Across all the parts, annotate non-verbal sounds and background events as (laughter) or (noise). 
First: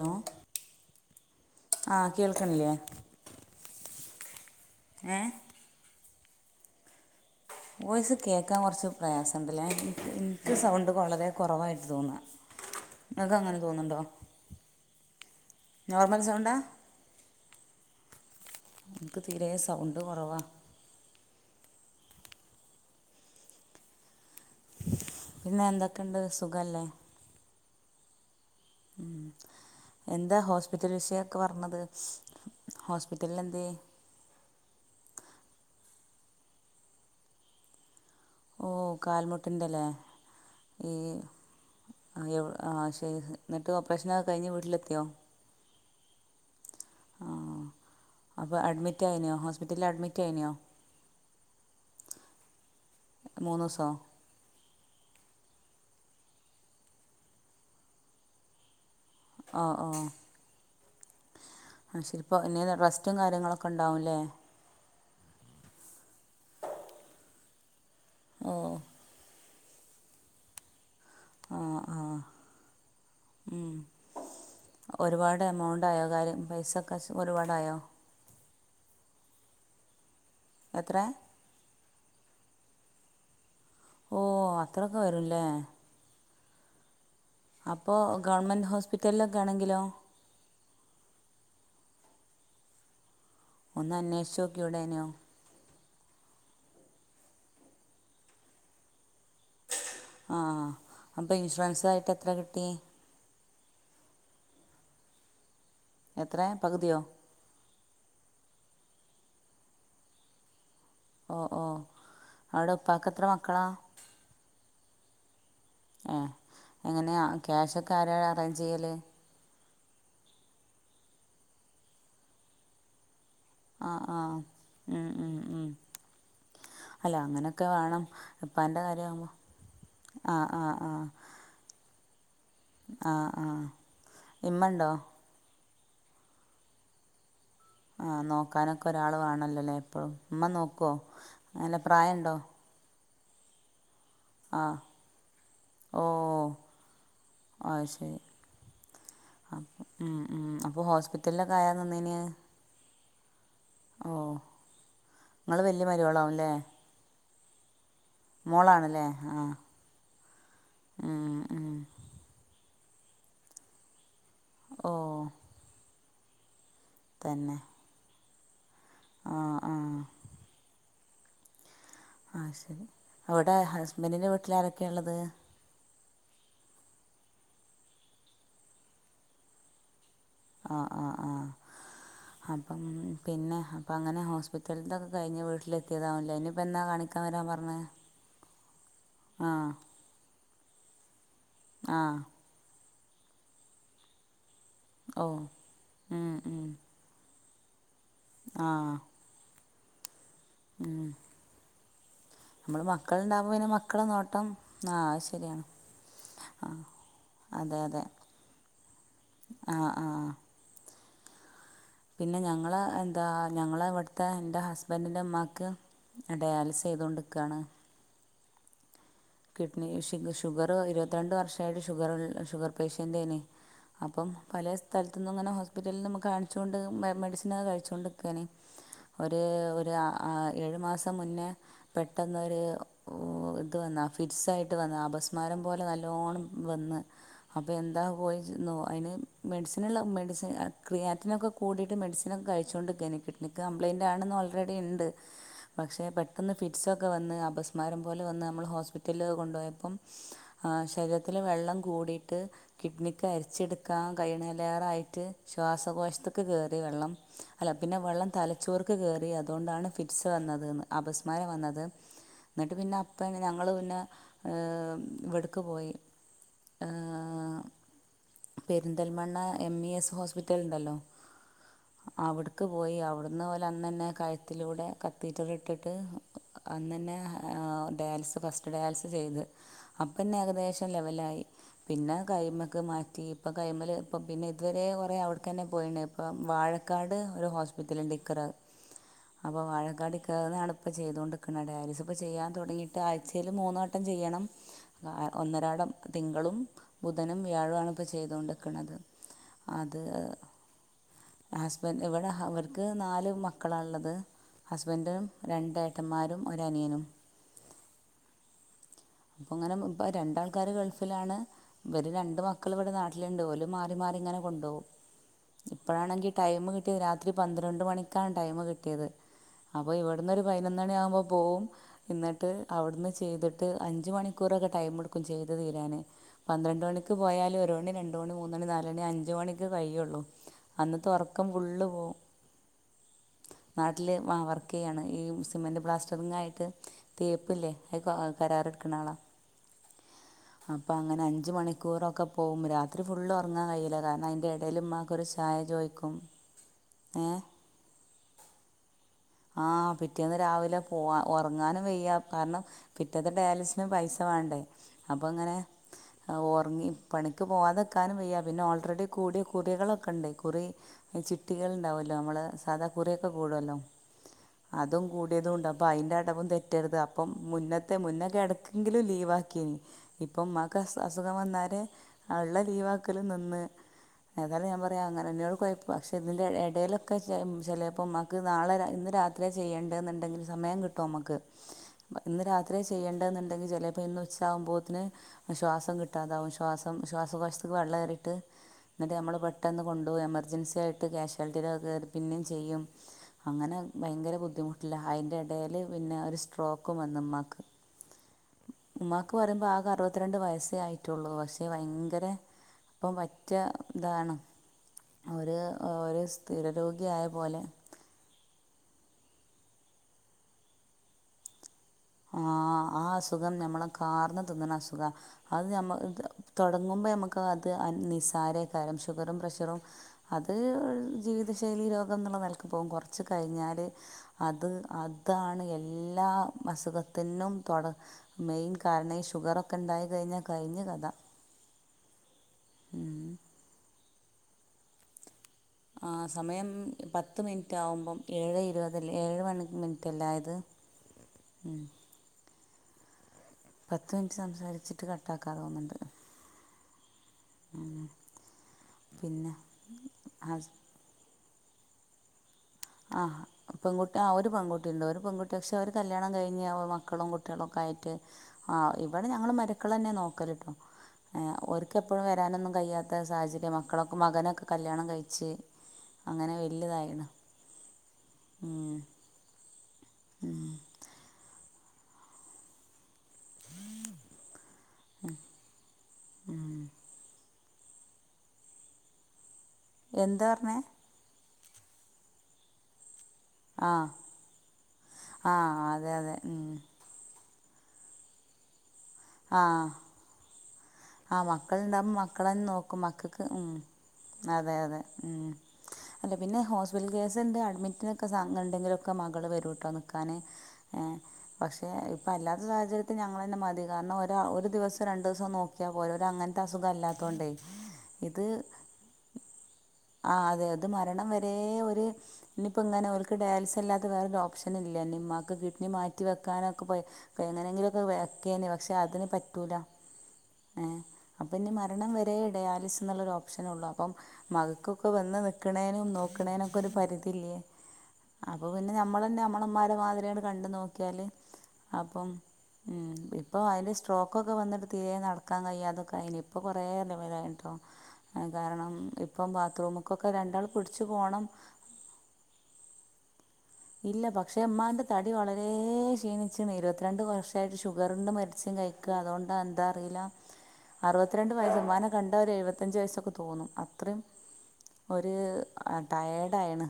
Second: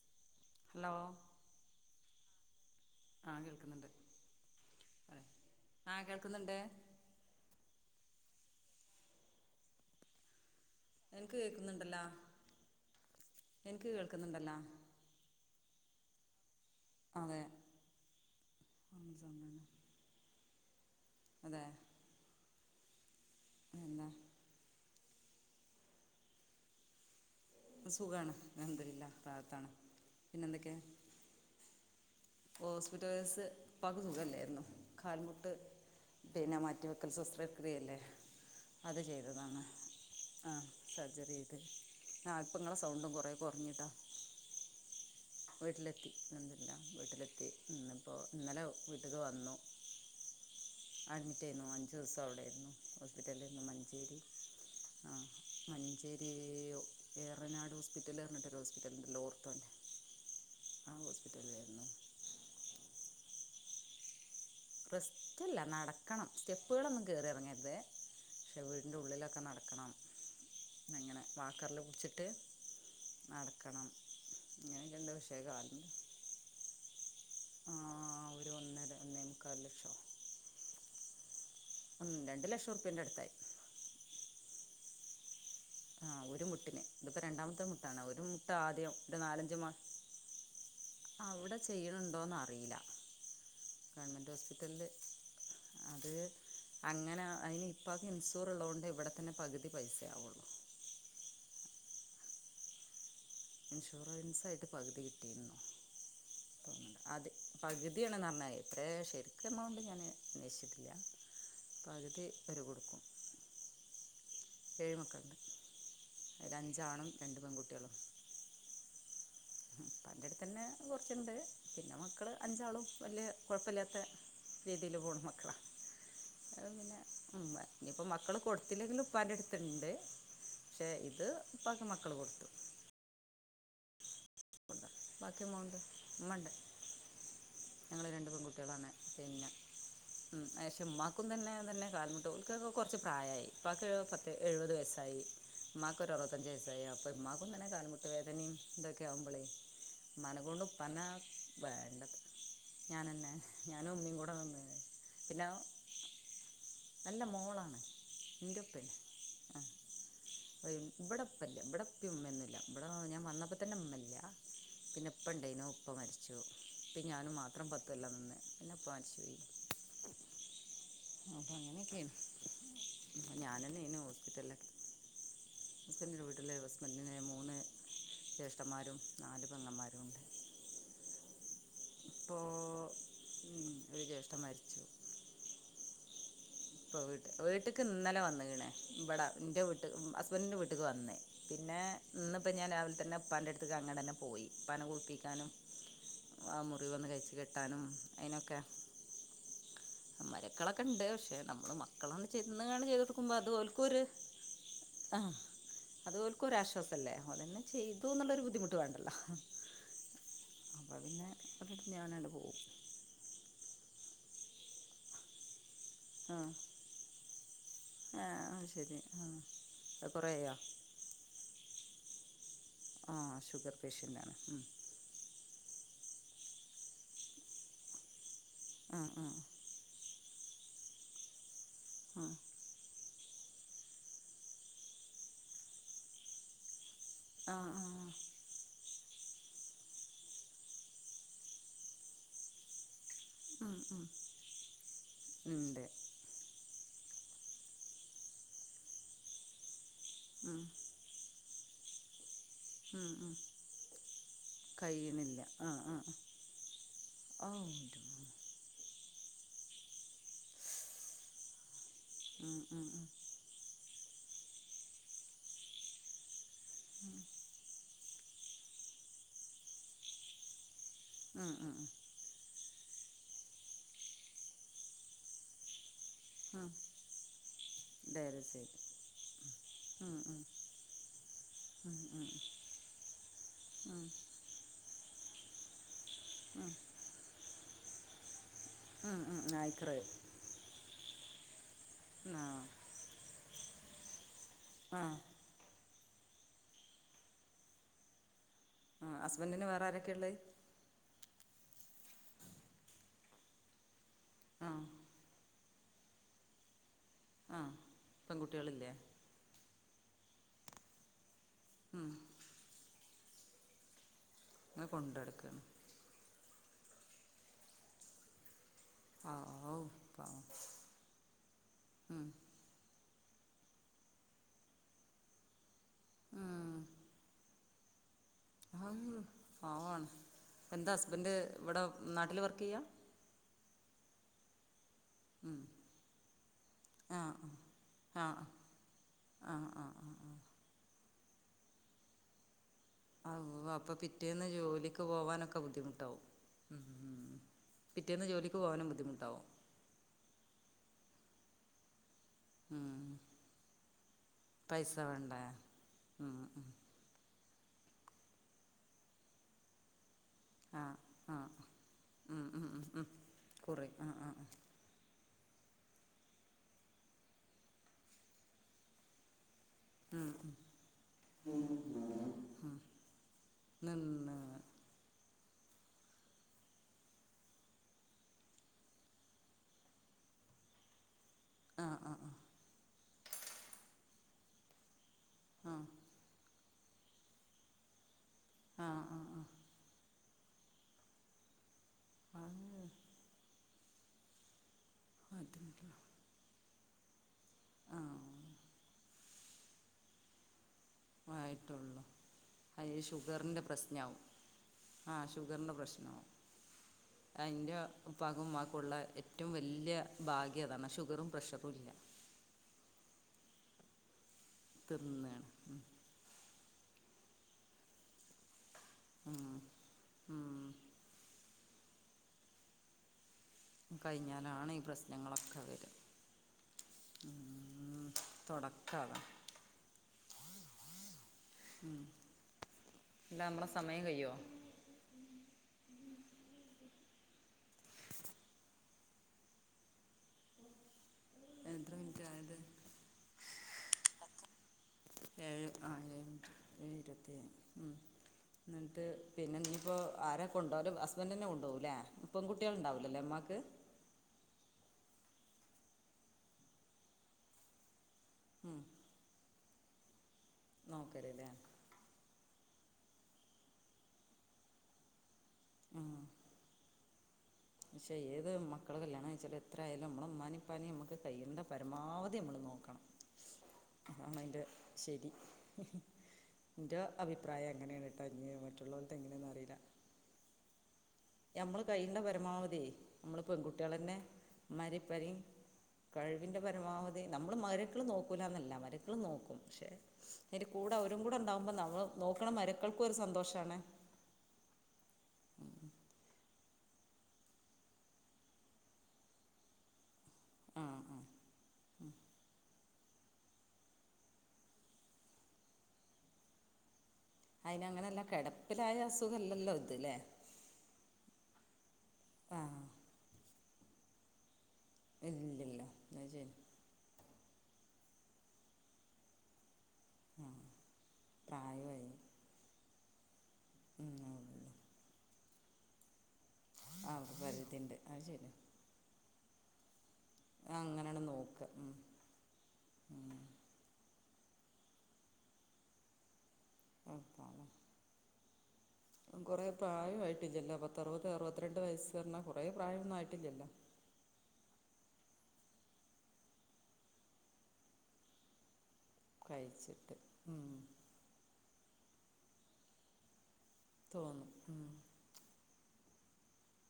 Law hello ആഹ് കേൾക്കണില്ലേ ആ കേൾക്കുന്നുണ്ട് ഏ ക്കുന്നുണ്ടേ ബോയ്സ് കേൾക്കാൻ കുറച്ച് പ്രയാസമുണ്ടല്ലേ നിക്ക് സൗണ്ട് വളരെ എനിക്ക് കുറവായിട്ട് കേൾക്കുന്നുണ്ടല്ലോ തോന്നുന്ന നിങ്ങൾക്ക് അങ്ങനെ എനിക്ക് തോന്നുന്നുണ്ടോ (unintelligible) നോർമൽ സൗണ്ടാ അതെ എനിക്ക് തീരെ സൗണ്ട് കൊറവാ അതെ അന്ത പിന്നെ എന്തൊക്കെയുണ്ട് സുഖല്ലേ സുഖാണ് ഉം എന്താ എന്തൊക്കെയാ ഹോസ്പിറ്റൽ വിഷയൊക്കെ പറഞ്ഞത് ഹോസ്പിറ്റൽ ഹോസ്പിറ്റലിൽ കേസ് എന്തേ ഉപ്പാക്ക് സുഖല്ലായിരുന്നു കാൽമുട്ട് പിനെ മാറ്റി വെക്കൽ ശാസ്ത്രക്രിയയില്ലേ ഓ കാൽമുട്ടിന്റെല്ലേ ആ സർജറി ചെയ്ത് ആ ഇപ്പം ആ നിങ്ങളെ സൗണ്ടും ചെയ്ത് കുറേ എന്നിട്ട് കുറഞ്ഞിട്ടാ ഓപ്പറേഷനൊക്കെ കഴിഞ്ഞ് വീട്ടിലെത്തിയോ വീട്ടിലെത്തി അൽഹംദുലില്ലാ ആ വീട്ടിലെത്തി ഇന്നിപ്പോൾ അപ്പൊ ഇന്നലെ അഡ്മിറ്റ് വീട്ടിൽ ആയിനോ വന്നു ഹോസ്പിറ്റലിൽ അഡ്മിറ്റ് ആയിന അഡ്മിറ്റ് ചെയ്താരുന്നു അഞ്ചു ദിവസം അവിടൊയിരുന്നു ഹോസ്പിറ്റലി ആരുന്നു മൂന്ന് ദിവസമോ മഞ്ചേരി ആ മഞ്ചേരി ഏറനാട് ഹോസ്പിറ്റൽ എന്നൊരു ഹോസ്പിറ്റൽ ഓ ഓ ആഹ് ഹോസ്പിറ്റല ആ ശരിപ്പോ ഇനി റെസ്റ്റും കാര്യങ്ങളൊക്കെ ഉണ്ടാവുംല്ലേ റെസ്റ്റില്ല നടക്കണം സ്റ്റെപ്പുകളൊന്നും കേറി ഇറങ്ങരുത് ഓ പക്ഷേ വീടിൻറെ ഉള്ളിലൊക്കെ നടക്കണം അങ്ങനെ വാക്കറിൽ പിടിച്ചിട്ട് ഉം നടക്കണം ഇങ്ങനെയൊക്കെയുണ്ട് പക്ഷേ ഒരുപാട് കാലിന് എമൗണ്ടയോ കാര്യം പൈസ കാശ് ആ, ഒരുപാടായോ ഒരു ഒന്നര (unintelligible) എത്ര ഉ രണ്ടു ലക്ഷം രൂപയുടെ അടുത്തായി ഓ അത്രൊക്കെ വരുംഅല്ലേ ആ ഒരു മുട്ടിന് ഇതിപ്പോ രണ്ടാമത്തെ അപ്പോൾ മുട്ടാണ് ഒരു മുട്ട് ഗവൺമെൻറ് ആദ്യം ഒരു ഹോസ്പിറ്റലിലൊക്കെ നാലഞ്ച്മാസം ആണെങ്കിലോ മുന്നേ ആയിരുന്നു ചെയ്യുന്നുണ്ടോ എന്ന് അറിയൂല ഒന്ന് അന്വേഷിച്ച് നോക്കിക്കൂടായിരുന്നോ അത് അങ്ങന അതിന് ഉപ്പാക്ക് ഇൻഷൂറൻസ് ഉള്ളത് കൊണ്ട് ഇവിടെ തന്നെ പകുതി പൈസ ആകുകയൊള്ളു പൈസയാവുള്ളു അപ്പ ഇൻഷുറൻസ ആായിട്ട് എത്ര കിട്ടിയത് ഇൻഷുറൻസ് ആയിട്ട് പകുതി കിട്ടിയിട്ടുണ്ട് എത്ര പകുതിയോ അത് പകുതിയാണെന്ന് പറഞ്ഞത് എത്രയണ് ശരിക്കും ഞാൻ അന്വേഷിചില്ല ഓ ഓ അവിടെ ഉപ്പാക്ക് എത്ര മക്കൾ ആണ് എഴ്മക്കളുണ്ട് ഏ എങ്ങനെയാ ക്യാഷ് ഒക്കെ ആരെണ് അറേഞ്ച് ചെയ്യൽ ഉപ്പാന്റെ അടുത്ത് തന്നെ കുറച്ചുണ്ട് പിന്നെ മക്കള് അഞ്ചാളും വലിയ ആ കുഴപ്പമില്ലാത്ത ആ ഉം, രീതിയിൽപോകുന്ന ഉം, മക്കളാണ് ഉം. അത് പിന്നെ അല്ല അങ്ങനെയൊക്കെ വേണം ഇനിയിപ്പോ മക്കൾ ഉപ്പാൻ്റെ കൊടുത്തില്ലെങ്കിലും കാര്യമാകുമ്പോൾ ഉപ്പാന്റെ എടുത്തുണ്ട് ആഹ് ആഹ് പക്ഷെ ഇത് ഇത് ഉപ്പാക്ക്മക്കൾ കൊടുത്തു ആഹ ആഹ കൊടുത്തു. ഉമ്മണ്ടോ ബാക്കി ഉമ്മ ഉണ്ട് ഉമ്മ ഒണ്ട് ഞങ്ങള്ൾ ആഹ് രണ്ടു നോക്കാനൊക്കെ പെൺകുട്ടികൾആണ് ഒരാൾ പിന്നെ വേണല്ലോല്ലേ എപ്പോഴും ഉമ്മ നോക്കുവോ പക്ഷെഉമ്മാക്കും തന്നെ നല്ല തന്നെ പ്രായമുണ്ടോ കാൽമുട്ടൾക്കൊക്കെ കുറ കുറച്ച് പ്രായമായി ഉപ്പാക്കൊരു പത്ത് എഴുപത് ആഹ് വയസ്സായി ഉമ്മാക്ക് ഓ ഒരു അറുപത്തഞ്ച് വയസായി അപ്പോ ഉമാക്കും തന്നെ അത് കാൽമുട്ട ശരി വേദനയും ഇൊ ഒക്കെ ആവുമ്പളേ അപ്പം ഇമ്മനെകൊണ്ടും അപ്പോൾ ഉപ്പാനെ ഹോസ്പിറ്റലിലൊക്കെ ആയാൽ നിന്നേന് വേണ്ടത് ഞാനന്നെ ഞാനും ഓ ഉമ്മിം കൂടെ നിന്ന് പിന്നെ നിങ്ങൾ വലിയ മരുമോളാവുംല്ലേ അല്ല മോൾ എന്റെ ഉപ്പ മോളാണല്ലേ ആഹ് യുണ്ട് ഇവിടെ ഉപ്പയും ഉമ്മയും ഇല്ല ഇവിടെ ഞാൻ വന്നപ്പോ തന്നെ ഉമ്മല്ല ഓ പിന്നെ ഇപ്പ ഉണ്ടായിരുന്നു ഉപ്പ മരിച്ചു ഇപ്പ ഞാനും മാത്രം പത്തൊല്ലം നിന്ന് പിന്നെ മരിച്ചു ആ പോയി ആ (unintelligible) ആ ശരി അപ്പോൾ അവിടെ ഞാൻ തന്നെയാണ് ഹസ്ബന്റിന്റെ വീട്ടിൽ ആരൊക്കെയ ഉള്ളത് ഹസ്ബൻഡൻ്റെ വീട്ടില് ഹസ്ബൻഡിന് മൂന്ന് ജ്യേഷ്ഠന്മാരും നാല് പെങ്ങമ്മാരുണ്ട് ആ ആ ആ ഇപ്പോൾ അപ്പം പിന്നെ അപ്പ ഒരു അങ്ങനെ ജ്യേഷ്ഠൻ മരിച്ചു ഹോസ്പിറ്റൽത്തൊക്കെ കഴിഞ്ഞ് വീട്ടില് എത്തിയതാവുല്ലേ ഇപ്പൊ വീട്ട്ക്ക് ഇന്നലെ വന്ന്ക്കണ് ഇവടാ ആ ന്റെ വീട്ട്ക്കു ഇപ്പോൾ ഹസ്ബൻഡിന്റെ വീട്ട്ക്ക് വന്നു പിന്നെ ആ ഇന്നിപ്പം ഞാൻ രാവിലെ തന്നെ ഉ പ്പാന്റെ അടുത്തേക്ക് തന്നെ പോയി ഉ പ്പാനെ ഓ കുളിപ്പിക്കാനും ഉം, ആ ഉം, മുറിവൊന്ന് കയിച്ച് കെട്ടാനും അതിനൊക്കെ ആ മരുമക്കൾ ഒക്കെ ഉണ്ട് ഉം. പക്ഷേ മക്കളും നമ്മൾ ചെന്ന് ചെയ്ത് കൊടുക്കുമ്പോ അത് മക്കളുണ്ടാകുമ്പോൾ പിന്നെ ഓൽക്കൊരു മക്കളെ നോട്ടം ആ അത് ശരിയാണ് അത് ഓൽക്കൊരു ആ ആശ്വാസ മല്ലേ അതന്നെ ഓല് തന്നെ അതെ അതെ ചെയ്തുഎന്നാരു ബുദ്ധിമുട്ട് വേണ്ടല്ലോ ആ ആ വേണ്ടല്ലോ പിന്നെ ഞങ്ങള് എന്താ ഞങ്ങള ഇവിടുത്തെ എന്റെ ഹസ്ബന്റിന്റെ ഇമ്മാക്ക് ഡയാലീസ് ചെയ്തോണ്ടിക്കാണ് ആ ആ ശരി ആഹ് കിഡ്നി അത് കുറേയായോ ഷുഗർ ഇരുപത്തിരണ്ട് വർഷായിട്ട് ഷുഗർ ആഹ് പേഷ്യന്റേആണ് ഷുഗർ അപ്പോൾ പേഷ്യൻ്റാണ് ഉം പല സ്ഥലത്തുന്നും ഇങ്ങനെ ഹോസ്പിറ്റൽന്ന് കാണിച്ചുകൊണ്ട് മെഡിസിനൊക്കെ കഴിച്ചോണ്ടിക്കാണ് ആഹ് ഒരു ആഹ് ഏഴു മാസം മുന്നേ പെട്ടെന്നൊരു ഇതു വന്നതാണ് ഫിറ്റ്സ് ആയിട്ട് വന്നതാ അപസ്മാരം പോലെ നല്ലോണ്ണം വന്ന് അപ്പോൾ ആഹ് ആഹ് ആഹ് എന്താകും എന്ന് പോയി അയിന് മെഡിസിനുള്ള മെഡിസിൻ ക്രിയാറ്റിനൊക്കെ കൂടിയിട്ട് മെഡിസിന് ഒക്കെ കഴിച്ചുകൊണ്ട്ക്കേനി കിഡ്നിക്ക് ഉം ഉം കംപ്ലൈന്റാണെന്ന് ഓൾറെഡി ഇണ്ട് ഉണ്ട് പക്ഷെ പെട്ടെന്ന് ഫിറ്റ്സ് സൊക്കെ വന്ന് അപസ്മാരം പോലെ വന്ന് അമ്മള് ഹോസ്പിറ്റലിലൊക്കെ കൊണ്ടോയപ്പോ ഉം ശരീരത്തി വെള്ളം കൂടിയിട്ട് ട്ട് ഉം കിഡ്നിക്ക് ഉം അരിച്ചെടുക്കാം കയണേലേറായിട്ട് കഴിയണില്ല ആഹ് ആഹ് ശ്വാസകോശത്ത്ക്ക് കേറി വെള്ളം ഔ അല്ല പിന്നെ ൻ്റെ വെള്ളം തലച്ചോർക്ക് കേറി അതോണ്ടാണ് ഫിറ്റ്സ് വന്നത് ന്ന് അപസ്മാരം വന്നത് ഉം ന്നിട്ട് ഉം പിന്നെ ഉം അപ്പൊ ഞങ്ങള് ഏ ഇവ്ട്ക്ക് പോയി ഏ പെരിന്തൽമണ്ണ എമ്മീഎസ് ഹോസ്പിറ്റല്ണ്ടല്ലോ ഉം ക്ക് പോയി അവിടുന്ന് ഓല് അന്നന്നെ കഴ്‌ത്തിലൂടെ കത്തീറ്ററ്ട്ടിട്ട് ഉം അന്നന്നെ ഡയാലിസ് ഡയറി ഫസ്റ്റ് സൈഡ് ഡയാലിസിസ്യ്ത് ഉം അപ്പന്നെ ഉം ഏകദേശം ലെവലായി ഉം പിന്നെ ഉം കൈമക്ക് മാറ്റി ഇപ്പൊ കൈ്മല് ഉം ഇപ്പൊ പിന്നെ ഇതുവരെ കുറേ അവിടെക്കന്നെ പോയിണ്ട് ഇപ്പം വാഴക്കാട് ഒരു ഹോസ്പിറ്റലിണ്ട് ഇക്ക ഉം ഉം (unintelligible) അപ്പൊ നായ്ക്കറ് വാഴക്കാട് (unintelligible) ഇപ്പ ചെയ്തോണ്ടിക്കണത് ഡയാലീസ് ഇപ്പ ആ ചെയ്യാൻ തുടങ്ങിട്ട് ആയ്ച്ചേല് മൂന്നട്ടം ചെയ്യണം ആ ഒന്നരാടം തിങ്കളും ബുധനും വ്യാഴാണ് ഇപ്പോ ചെയ്ത് (unintelligible) ക്കണത് ആ ഹസ്ബൻഡിന് വേറെ അത് ആരൊക്കെയ ഉള്ളത് ഹസ്ബന്റ് ഇവിടെ അവർക്ക് നാല് മക്കളാള്ളത് ആ ഹസ്ബന്റ് (unintelligible) ഏട്ടമ്മാരും ഒരനിയനും ആ പെൺകുട്ടികളി (inaudible) പ്പൊങ്ങനെ ഇ രണ്ടാൾക്കാര് ഗൾഫിലാണ് ഉം ഇവര് രണ്ട് മക്കളിവിടെ നാട്ടില് ലുണ്ട് ഓല് മാറി മാറിങ്ങനെ കൊണ്ടോവും അങ്ങനെ കൊണ്ട് നടക്കാണ് ഇപ്പഴാണേങ്കി ടൈമ് കിട്ടിയത് രാത്രി പന്ത്രണ്ട് മണിക്കാണ് ടൈമ് കിട്ടി യത് ആ ഔ അപ്പോ ഇവിടുന്നൊര് പാവം പൈനൊന്നണി ആമ്പോ പോകും ഉം എന്നിട്ട് അവിടുന്ന് ചെയ്തിട്ട് അഞ്ച് മണിക്കൂറൊക്കെ ടൈമെടുക്കും ചെയ്ത് തീരാനെ ഉം പന്ത്രണ്ട് മണിക്ക് പോയാൽ ഒരണി രണ്ട് രണ്ട മണി മൂന്നണി ഔ നാലണി അഞ്ച് മണിക്ക് പാവാണ് കയ്യുള്ളൂ എന്താ ഹസ്ബന്ഡ് ഇവിടെ നാട്ടില് വർക്കെയ്യാ നാട്ടിൽ ആ വർക്കെയാണ് ഈ സിമൻറ് ബ്ലാസ്റ്ററിങ്ങായിട്ട് ആ തേപ്പില്ലേ അത് ആ ആ കരാറെട്ക്കണ ആളാ ആ ആ ആ ആ അപ്പങ്ങനെ അഞ്ച് മണിക്കൂറൊക്കെ പോ മ്പം രാ ത്രി ഫുള്ള് ഔ ഒറങ്ങാൻ അപ്പോൾ കയ്യൂല കാരണം പിറ്റേന്ന് അയിന്റെ എടേൽ ജോലിക്ക് മ്മാക്കൊരു ചായ പോകാനൊക്കെ ചോയ്ക്കും ബുദ്ധിമുട്ടാവും ഉം എ പിറ്റേന്ന് ജോലിക്ക് പോകാനും ബുദ്ധിമുട്ടാവോ പിറ്റേന്ന് രാവിലെ പോവാ ഒറങ്ങാനും വെയ്യ കാരണം പിറ്റാത്ത ഡയാലിസ്ന് പൈസ വാണ്ടേ പൈസ വേണ്ടേ അപ്പോങ്ങനെ ഉം ഉം ഓറങ്ങി പണി പോകതെക്കാനും വയ്യ പിന്നെ ഓൾറെഡി കൂടിയ കുറികളൊക്കെണ്ടായിക്കും കുറി ആഹ് ആഹ് ചിട്ടികൾണ്ടാവല്ലോ നമ്മൾ ഉം ഉം ഉം സാധാ ഉം കുറിയൊക്കെ കൂടുവല്ലോ കുറി ആഹ് ആഹ് അതും കൂടിയതുണ്ട് അപ്പോ അയ്ൻ്റടവും തെറ്റരുത് അപ്പം മുന്നത്തെ മുന്നൊക്കെ ഇടക്കെങ്കിലും ലീവാക്കിനി ഉം ഉം ഇപ്പൊമ്മാക്ക് അസ് അസുഖം വന്നാല് ള്ള ലീവാക്കല് നിന്ന് നിന്ന് ഏതാലും ഞാൻ പറയാ അങ്ങനെ കൊയപ്പാ ക്ഷെ ഇതിന്റെഎ എടയിലൊക്കെ ചെലേപ്പോമ്മാക്ക് നാളെ ഇന്ന് രാത്രിയ ചെയ്യേണ്ടെന്നുണ്ടെങ്കിൽ സമേം കിട്ടുവമ്മക്ക് ആഹ് ആഹ് ഇന്ന് രാത് ത്ര്യ ചെയ്യേണ്ടുന്നുണ്ടെങ്കിൽ ചെലപ്പോ ഇന്നുച്ചാമ്പോത്തിന് ആഹ് ശ്വാസം കിട്ടാതാവും ശ്വാസം ശ്വാസകോശത്ത്ക്ക് വെള്ളേറിട്ട് ആഹ് എന്നിട്ട് നമ്മൾ ആഹ് പെട്ടെന്ന് കൊണ്ട് അ എമർജൻസി ആയിട്ട് കാഷ്വാലിറ്റിലക്കേറി പിന്നെം ആഹ് ചെയ്യും ആഹ് അങ്ങനെ ഭയങ്കര ബുദ്ധിമുട്ട് ല അത് അയ്ന്റെടേല് പിന്ന ഒരു സ്ട്രോക്കും വന്ന്മ്മാക്ക് ആഹ് ഉമ്മാക്ക് പറയുമ്പോ ആകെ അറുപത്തി രണ്ട് വയസ്സേ ആയി റ്റുള്ളൂ പക്ഷേ ആയിട്ടുള്ളൂ ഭയങ്കര പ്പം പറ്റ ഇതാണ് ആ ഒരു ഷുഗറിൻ്റെ പ്രശ്നോ ഒരു സ്ഥിരരോഗിയായ പോലെ അന്റെ പ്പാക്കും മ്മാക്കുണ്ട് ഏറ്റവും വല്യ ഭാഗ്യതാണ് ഷുഗറും പ്രഷറും ഇല്ല ആ ആ അസുഖം ഞമ്മളെ കാർന്ന് തിന്ന്ണ അസുഖാ തിന്നാണ് അത് ഉം ഞമ്മ ങ്ങുമ്പ ഞമ്മക്കത് നിസാരേകാരം ഷുഗറും പ്രഷറും അത് ഉം ജീവിത ശൈലി രോഗം ന്നുള്ള നിലക്ക്പ്പോ കുറച്ച് കഴിഞ്ഞാൽ ഉം അത് കഴിഞ്ഞാലാണ് ഈ പ്രശ്നങ്ങളൊക്കെ അതാണ് വരാ എല്ലാ അസുഖത്തിനും ഉം തൊടമെയിൻ കാരണ തുടക്കാതാ ഈ ഷുഗറൊക്കെ ഉണ്ടായി കഴിഞ്ഞാൽ കഴിഞ്ഞ്കഥ ഇല്ലാ നമ്മളെ സമയം കയോ ആ സമയം പത്ത് മിനിറ്റ് ആവുമ്പം ഏഴ് ഇരുപത് ല്ലെ ഏഴ് മിനിറ്റല്ലായത് ഉം എത്ര മിനിറ്റ് ആയത് പത്ത് മിനിറ്റ് സംസാരിക്ക ഏഴ് ആഹ് ഏഴ ഇരുപത്തി എന്നിട്ട് പിന്നെ നീയിപ്പോ ആര ഹസ് കൊണ്ടോകല് ഹസ്ബൻഡന്നെ കൊണ്ടോവും ല്ലേ പെങ്കു ആഹ് പെൺകുട്ടി ആ ഒരു പെൺകുട്ടിണ്ട് ഒരു പെൺകുട്ടി പക്ഷെ അവര് കല്യാണം കഴിഞ് മക്കളും കുട്ടികളൊക്കെ ആയിട്ട് ആ ഉം ഇവിടെ ഞങ്ങള് മരു മക്കളെന്നെ നോക്കൽട്ടോ നോക്കലല്ലേ ഓർക്കെപ്പോഴും വരാനൊന്നും കയാത്ത അ സാഹചര്യം മക്കളൊക്കെ മകനൊക്കെ കല്യാണം കഴിച്ച് അങ്ങനെ വലിയതായിണ് പക്ഷെ ഏത് മക്കൾ കല്യാണം കഴിച്ചാലും എത്രായാലും നമ്മളെ മ്മനിം പാനിം നമ്മക്ക് പരമാവധി നമ്മള് നോക്കണം അതാണ് ശരി ൻ്റെ അഭിപ്രായം അങ്ങനേണ് ട്ടോ ഞ്ഞ് മറ്റുള്ളോൽത് എങ്ങനെ അറീല്ല എന്താ പറഞ്ഞേ നമ്മള് കഴിവിന്റെ പരമാവധി - - നമ്മള് ആ പെൺകുട്ട്യാളെന്നെ മ്മാരിം പ്പാരിം ആ അതെ അതെ കഴിവിൻ്റെ ഉം. പരമാവധി നമ്മൾ മറി മര്യക്കള് നോക്കുലന്നല്ല മരിക്കള് നോക്കും ക്ഷേ ആ കൂടെ അവരും ആ കൂടെ ഉണ്ടാവുമ്പോ നമ്മൾ മക്കളുണ്ടാകുമ്പോൾ മക്കളെ നോക്കണ തന്നെ നോക്കും മരക്കൾക്കും ഒരു മക്കൾക്ക് ഉം. സന്തോഷണ് അതെ അതെ ഉം. (inaudible) അല്ല പിന്നെ ഹോസ്പിറ്റൽ കേസ് ഉണ്ട് അഡ്മിറ്റിനൊക്കെ സ ഉണ്ടെങ്കിലുംക്കെ മകൾ വരുട്ടോ നിൽക്കാൻ ആ ആ പക്ഷെ ഇപ്പ അല്ലാത്ത സാഹചര്യത്തിൽ ഞങ്ങൾ തന്നെ മതി കാരണം ഒ ഒരു ദിവസം രണ്ടു ദിവസം നോക്കി ഓര അങ്ങനത്തെ അസുഖമല്ല തൊണ്ടേ അതിനങ്ങനെയല്ല ഇത് കിടപ്പിലായ അസുഖമല്ലല്ലോ ഇത് അല്ലേ ഇത് മരണം വരെ ഒരേ ആ ഇനിപ്പോ ഇങ്ങനെ അവക്ക് ഡയാലിസ അല്ലാത്ത വേരെ ഭക്ഷണം ഇല്ല നിമ്മാക്ക് കിട്ടണി ഇല്ലല്ലോ മാറ്റി അത് ശരി വെക്കാനൊക്കെ പൊ അപ്പ എങ്ങനെങ്കിലുംക്കെ വക്കെന്നെ പക്ഷെ അതിന് പറ്റൂല അപ്പൊ ഇനി പ്രായമായി മരണം വരെ ഡയലിസ് എന്നുള്ള ഒര് ഓ - ള്ള അപ്പം ഉം, ആ ഉള്ളു. മകക്കൊക്കെ വന്ന് നിക്ണെ നും നോക്കണെനും ആ പരിധില്യേ പരിധിയുണ്ട് അത് ശരി അപ്പൊ പിന്നെ നമ്മലെന്നെ തന്നെ നമ്മളമ്മാരെ മായിരി കണ്ട് നോക്കിയാൽ അങ്ങനെയാണ് നോക്കുക ഉം. അപ്പം എം (unintelligible) സ്ട്രോക്കൊക്കെ വന്നിട്ട് തിരെ നടക്കാൻ കയിയാതൊക്കെ അയിനി ഇപ്പോൾ കുറേ ലെവലായി ണ് ട്ടോ കാരണം ം ഇപ്പം കൊറെ പ്രായ ബാത്റൂമ്ക്കൊക്കെ രണ്ടാൾ ആട്ടില്ലല്ലോ പത്ത പിടിച്ച് അറുപത്തി പോകണം അറുപത്തിരണ്ട് വയസ്സ് പറഞ്ഞാ കൊറെേ പ്രായന്നും ആയിട്ടില്ലല്ലോ ഇല്ല പക്ഷെ അമ്മാന്റെ തടി വളരെ ക്ഷീണിച്ചി ഇരുപത്തിരണ്ട് വർഷയിട്ട് ഷുഗർണ്ട് മെഡിസിൻ കഴ അതുകൊണ്ട് എന്താ കഴിച്ചിട്ട് അറിയില്ല ഉം അറുപത്തിരണ്ട് വയസ്സ് ഉമാനെ കണ്ട ഒരു എഴുപത്തഞ്ച് വയസ്സൊക്കെ തോന്നും തോന്നും ഉ ആ ടയർഡയാണ്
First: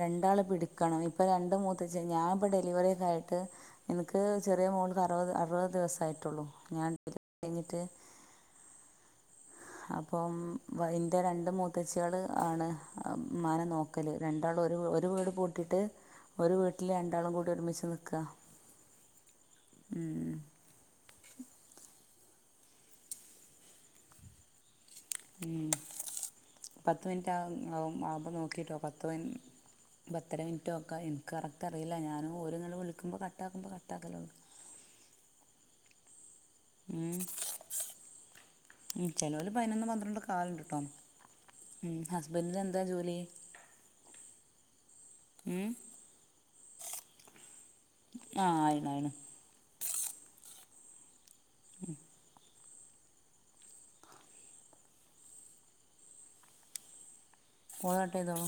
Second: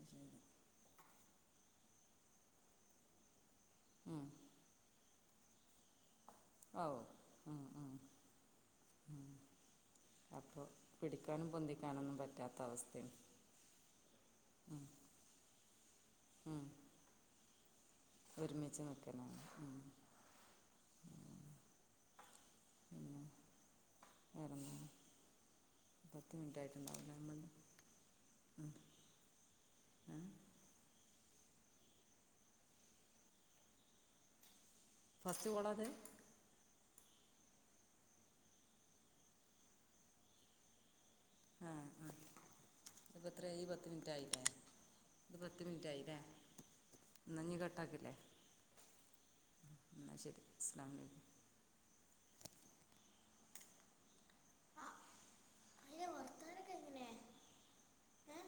രണ്ടാള് പിടിക്കണം ഇപ്പം രണ്ട മൂത്തച്ച ഞാാനിപ്പോൾ ഡെലിവറിയക്കായിട്ട് എനിക്ക് ഉം ചെറിയ മോ അറുപത് അറുപത് ദിവസമായിട്ട് ട്ടൊള്ളു ഞാൻ ആവും ഉം കഴിഞ്ഞിട്ട് ഉം ഉം അപ്പം അപ്പോൾ ഇൻ്റെ പിടിക്കാനും രണ്ട് മൂത്തച്ചികൾ പൊന്തിക്കാനൊന്നും പറ്റാത്ത ആണ് അവസ്ഥയാണ് മന നോക്കല് രണ്ടാൾ ഒരു ഉം ഒരു വീട് പൂട്ടിയിട്ട് ഒരു ഉം വീട്ടിൽ രണ്ടാളും കൂടി ഒരുമിച്ച് നിൽക്കും ഒരുമിച്ച് നൽക്കണ ഉം ഉ എരുന്നു ഉ പത്ത് മിനിറ്റ് നമ്മൾ ആവു ആവും ആുമ്പോൾ നോക്കിട്ടോ പത്ത് മി പത്തര മിനിറ്റോ ഒക്കെ എ കറക്റ്റ് അറിയില്ല ഞാനും ഓോന്നില വിളിക്കുമ്പോൾ കട്ട് ആാക്കുമ്പോൾ കട്ട്ക്കല്ലോ ഫസ്റ്റ് കോലാത് ഉ ഉ ചിലര് പതിനൊന്ന് പന്ത്രണ്ടക്കെ കാലുണ്ട് കേട്ടോ ആ ഉ ആ ഹസ്ബൻഡന് എന്താ ജോലി ഇതിപ്പോൾ എത്ര ഈ പത്ത് മിനിറ്റ് ആയില്ലേ ഇത് പത്ത് ഉം മിനിറ്റ്യല്ലേ. എന്നാ നീ കട്ട ആക്കല്ലേ ആ ആയിണ് ആയിണ് എന്നാ ശരി അസ്‌ലം അലൈകും. ഉ അതിന്റെ വർത്താനൊക്കെ എങ്ങനെയാ കുള ഏ? കട്ടേയ്തോളൂ